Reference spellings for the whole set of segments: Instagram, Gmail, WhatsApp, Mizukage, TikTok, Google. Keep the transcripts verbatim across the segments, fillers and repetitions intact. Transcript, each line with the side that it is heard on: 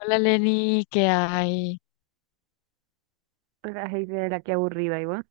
left: Hola Lenny, ¿qué hay?
right: La gente de la que aburrida, igual.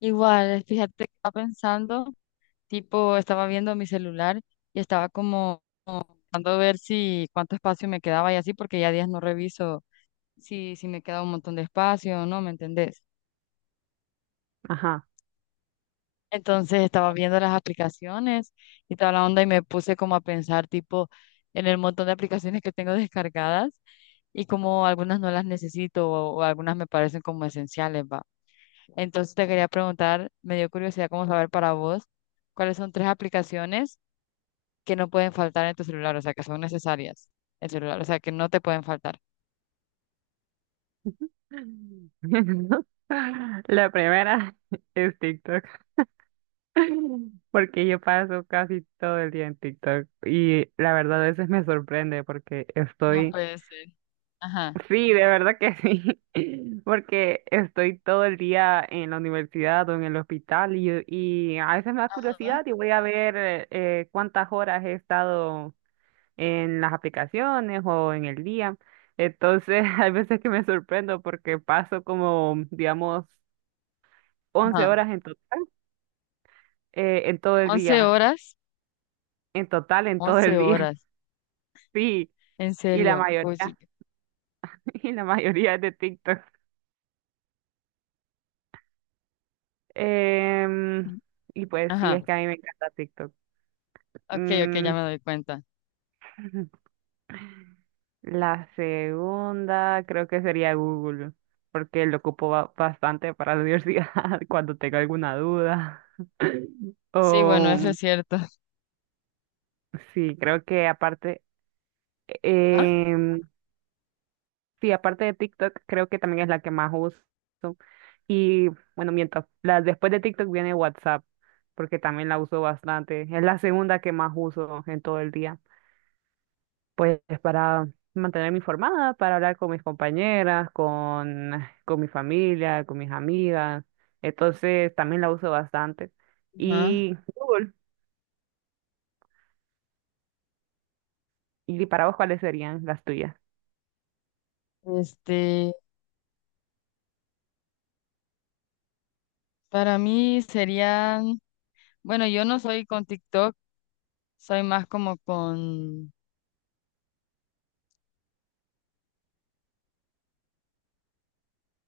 left: Igual, fíjate que estaba pensando, tipo, estaba viendo mi celular y estaba como tratando de ver si cuánto espacio me quedaba y así, porque ya días no reviso si, si me queda un montón de espacio o no, ¿me entendés?
right: Ajá.
left: Entonces estaba viendo las aplicaciones y toda la onda y me puse como a pensar, tipo, en el montón de aplicaciones que tengo descargadas y como algunas no las necesito o, o algunas me parecen como esenciales, ¿va? Entonces te quería preguntar, me dio curiosidad cómo saber para vos cuáles son tres aplicaciones que no pueden faltar en tu celular, o sea, que son necesarias en celular, o sea, que no te pueden faltar.
right: La primera es TikTok, porque yo paso casi todo el día en TikTok y la verdad a veces me sorprende porque
left: No
right: estoy,
left: puede ser. Ajá.
right: sí, de verdad que sí, porque estoy todo el día en la universidad o en el hospital y, y a veces me da
left: Ajá.
right: curiosidad y voy a ver eh, eh, cuántas horas he estado en las aplicaciones o en el día. Entonces, hay veces que me sorprendo porque paso como, digamos, once
left: Ajá.
right: horas en, to- eh, en todo el
left: once
right: día,
left: horas,
right: en total en todo
left: once
right: el día,
left: horas,
right: sí,
left: en
right: y la
left: serio. Uy, sí.
right: mayoría. Y la mayoría es de TikTok. Em, y pues sí,
left: Ajá.
right: es que a mí me encanta TikTok.
left: Ok, ok,
right: Mm,
left: ya me doy cuenta.
right: la segunda creo que sería Google, porque lo ocupo ba- bastante para la universidad cuando tengo alguna duda.
left: Sí, bueno,
right: O
left: eso es cierto.
right: sí, creo que aparte,
left: ¿Ah?
right: em, sí, aparte de TikTok, creo que también es la que más uso. Y bueno, miento, la, después de TikTok viene WhatsApp, porque también la uso bastante. Es la segunda que más uso en todo el día. Pues para mantenerme informada, para hablar con mis compañeras, con, con mi familia, con mis amigas. Entonces también la uso bastante.
left: Ajá.
right: Y Google, ¿y para vos cuáles serían las tuyas?
left: Este, para mí serían, bueno, yo no soy con TikTok, soy más como con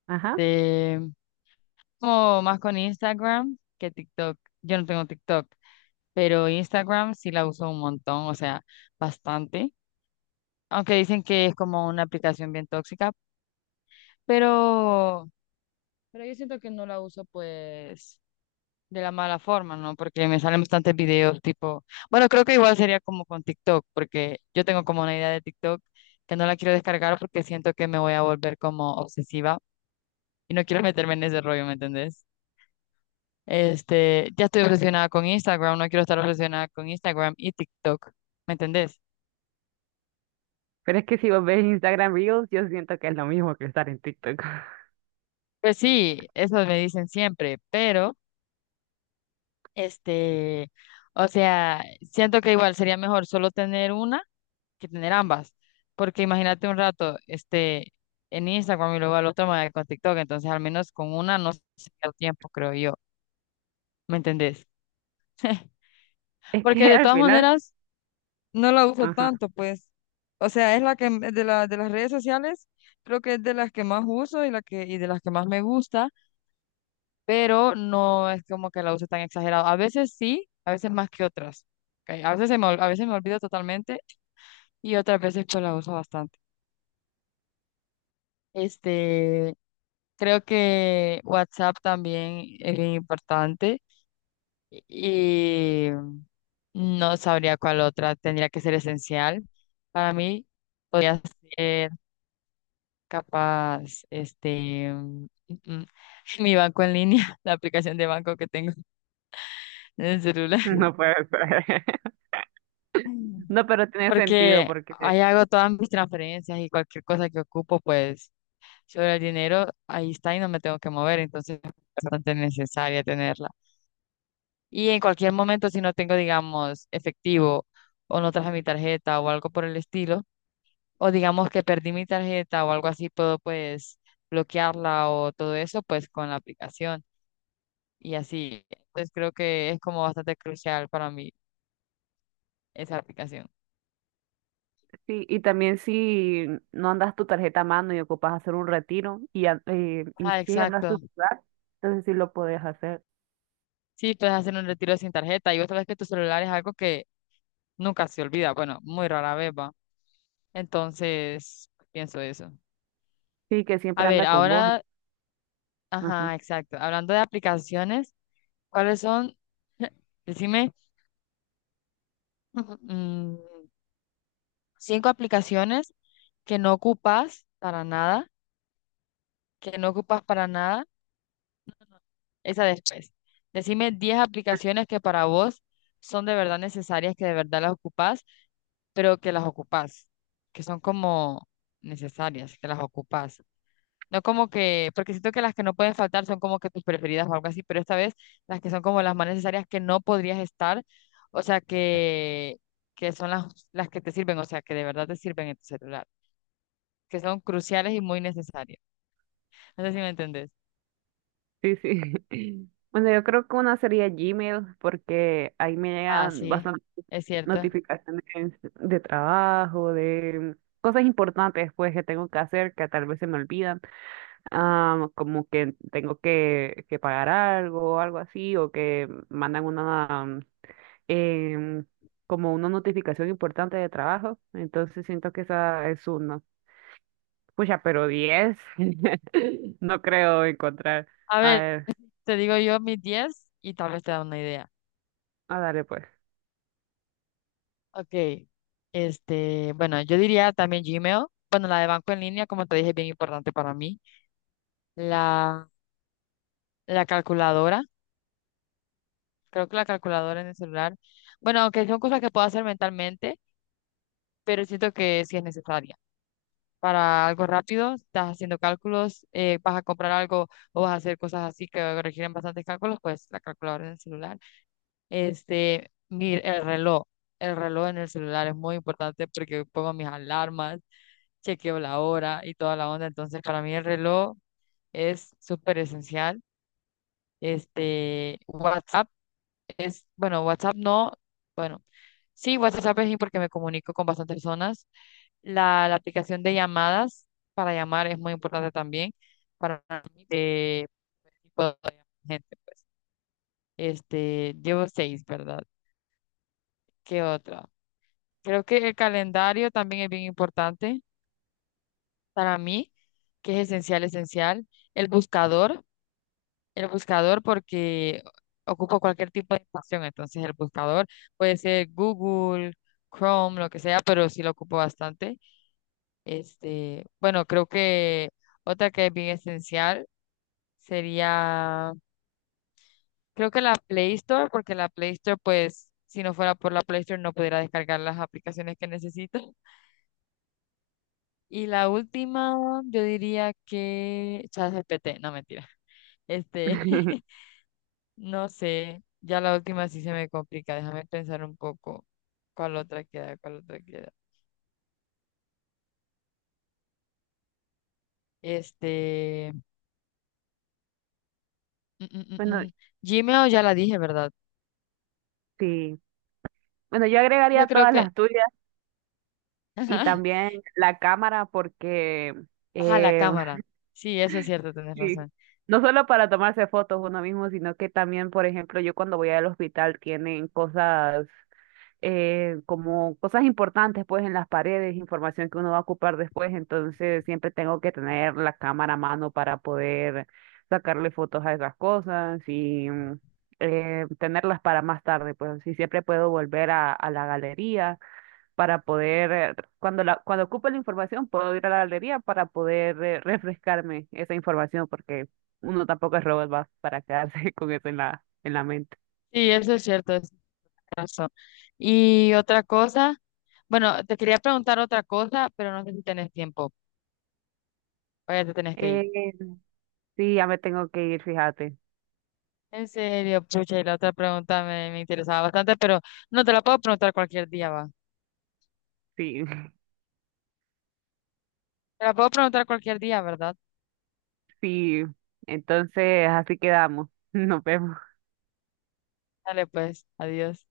right: Ajá.
left: este, como más con Instagram que TikTok. Yo no tengo TikTok, pero Instagram sí la uso un montón, o sea, bastante. Aunque dicen que es como una aplicación bien tóxica, pero, pero yo siento que no la uso pues de la mala forma, ¿no? Porque me salen bastantes videos tipo, bueno, creo que igual sería como con TikTok, porque yo tengo como una idea de TikTok que no la quiero descargar porque siento que me voy a volver como obsesiva y no quiero meterme en ese rollo, ¿me entendés? Este, ya estoy obsesionada con Instagram, no quiero estar obsesionada con Instagram y TikTok, ¿me entendés?
right: Pero es que si vos ves Instagram Reels, yo siento que es lo mismo que estar en TikTok.
left: Pues sí, eso me dicen siempre, pero este, o sea, siento que igual sería mejor solo tener una que tener ambas, porque imagínate un rato, este, en Instagram y luego al otro me con TikTok, entonces al menos con una no se pierde tiempo, creo yo, ¿me entendés?
right: Es
left: Porque
right: que
left: de
right: al
left: todas
right: final,
left: maneras no la uso
right: ajá,
left: tanto, pues. O sea, es la que m- de la, de las redes sociales, creo que es de las que más uso y la que y de las que más me gusta, pero no es como que la use tan exagerado. A veces sí, a veces más que otras. Ok, a veces se me, ol- a veces me olvido totalmente y otras veces pues la uso bastante. Este, creo que WhatsApp también es bien importante y no sabría cuál otra tendría que ser esencial para mí. Podría ser capaz, este, mm, mm, mi banco en línea, la aplicación de banco que tengo en el celular.
right: no puede ser.
left: Mm.
right: No, pero tiene sentido
left: Porque
right: porque
left: ahí hago todas mis transferencias y cualquier cosa que ocupo, pues sobre el dinero, ahí está y no me tengo que mover, entonces es bastante necesaria tenerla. Y en cualquier momento, si no tengo, digamos, efectivo o no traje mi tarjeta o algo por el estilo, o digamos que perdí mi tarjeta o algo así, puedo pues bloquearla o todo eso, pues con la aplicación. Y así. Entonces creo que es como bastante crucial para mí esa aplicación.
right: sí, y también si no andas tu tarjeta a mano y ocupas hacer un retiro y, an- eh, y
left: Ah,
right: sí andas tu
left: exacto.
right: celular, entonces sí lo puedes hacer.
left: Sí, puedes hacer un retiro sin tarjeta y otra vez que tu celular es algo que nunca se olvida. Bueno, muy rara vez va. Entonces, pienso eso.
right: Sí, que
left: A
right: siempre
left: ver,
right: anda con vos.
left: ahora,
right: Ajá.
left: ajá, exacto. Hablando de aplicaciones, ¿cuáles son? Decime, mm, cinco aplicaciones que no ocupas para nada, que no ocupas para nada. Esa después. Decime diez aplicaciones que para vos son de verdad necesarias, que de verdad las ocupás, pero que las ocupás, que son como necesarias, que las ocupás. No como que, porque siento que las que no pueden faltar son como que tus preferidas o algo así, pero esta vez las que son como las más necesarias que no podrías estar, o sea, que, que son las, las que te sirven, o sea, que de verdad te sirven en tu celular, que son cruciales y muy necesarias. No sé si me entendés.
right: Sí, sí. Bueno, yo creo que una sería Gmail porque ahí me
left: Ah,
right: llegan
left: sí, es cierto.
right: notificaciones de trabajo, de cosas importantes pues que tengo que hacer que tal vez se me olvidan, ah, como que tengo que, que pagar algo o algo así, o que mandan una mm, em, como una notificación importante de trabajo, entonces siento que esa es uno. Pucha, pero diez no creo encontrar.
left: A
right: A
left: ver.
right: ver,
left: Te digo yo mis diez y tal vez te da una idea.
right: a darle pues.
left: Ok, este, bueno, yo diría también Gmail. Bueno, la de banco en línea, como te dije, es bien importante para mí. La, la calculadora, creo que la calculadora en el celular. Bueno, aunque son cosas que puedo hacer mentalmente, pero siento que sí es necesaria. Para algo rápido, estás haciendo cálculos, eh, vas a comprar algo o vas a hacer cosas así que requieren bastantes cálculos, pues la calculadora en el celular. Este, mi, el reloj, el reloj en el celular es muy importante porque pongo mis alarmas, chequeo la hora y toda la onda. Entonces, para mí el reloj es súper esencial. Este, WhatsApp es, bueno, WhatsApp no, bueno, sí, WhatsApp es porque me comunico con bastantes personas. La, la aplicación de llamadas para llamar es muy importante también para mí de tipo de gente, pues. Este, llevo seis, ¿verdad? ¿Qué otra? Creo que el calendario también es bien importante para mí, que es esencial, esencial. El buscador, el buscador porque ocupo cualquier tipo de información, entonces el buscador puede ser Google, Chrome, lo que sea, pero sí lo ocupo bastante. Este, bueno, creo que otra que es bien esencial sería, creo que la Play Store, porque la Play Store, pues, si no fuera por la Play Store no pudiera descargar las aplicaciones que necesito. Y la última, yo diría que ChatGPT, no mentira. Este, no sé, ya la última sí se me complica, déjame pensar un poco cuál otra queda, cuál otra queda. Este, mm, mm, mm,
right: Bueno,
left: mm, Gmail ya la dije, ¿verdad?
right: sí. Bueno, yo agregaría
left: Yo creo
right: todas
left: que,
right: las tuyas y
left: ajá,
right: también la cámara porque
left: ajá, la
right: eh,
left: cámara. Sí, eso es cierto, tienes
right: sí,
left: razón.
right: no solo para tomarse fotos uno mismo, sino que también, por ejemplo, yo cuando voy al hospital tienen cosas eh, como cosas importantes pues en las paredes, información que uno va a ocupar después, entonces siempre tengo que tener la cámara a mano para poder sacarle fotos a esas cosas y mm, eh, tenerlas para más tarde, pues así siempre puedo volver a, a la galería para poder, eh, cuando la, cuando ocupe la información, puedo ir a la galería para poder eh, refrescarme esa información, porque uno tampoco es robot va para quedarse con eso en la, en la mente.
left: Sí, eso es cierto, es razón. Y otra cosa, bueno, te quería preguntar otra cosa, pero no sé si tenés tiempo, vaya, te tenés que ir.
right: Eh, sí, ya me tengo que ir, fíjate.
left: En serio, pucha, y la otra pregunta me, me interesaba bastante, pero no te la puedo preguntar cualquier día, va.
right: Sí,
left: Te la puedo preguntar cualquier día, ¿verdad?
right: sí. Entonces, así quedamos. Nos vemos.
left: Dale, pues, adiós.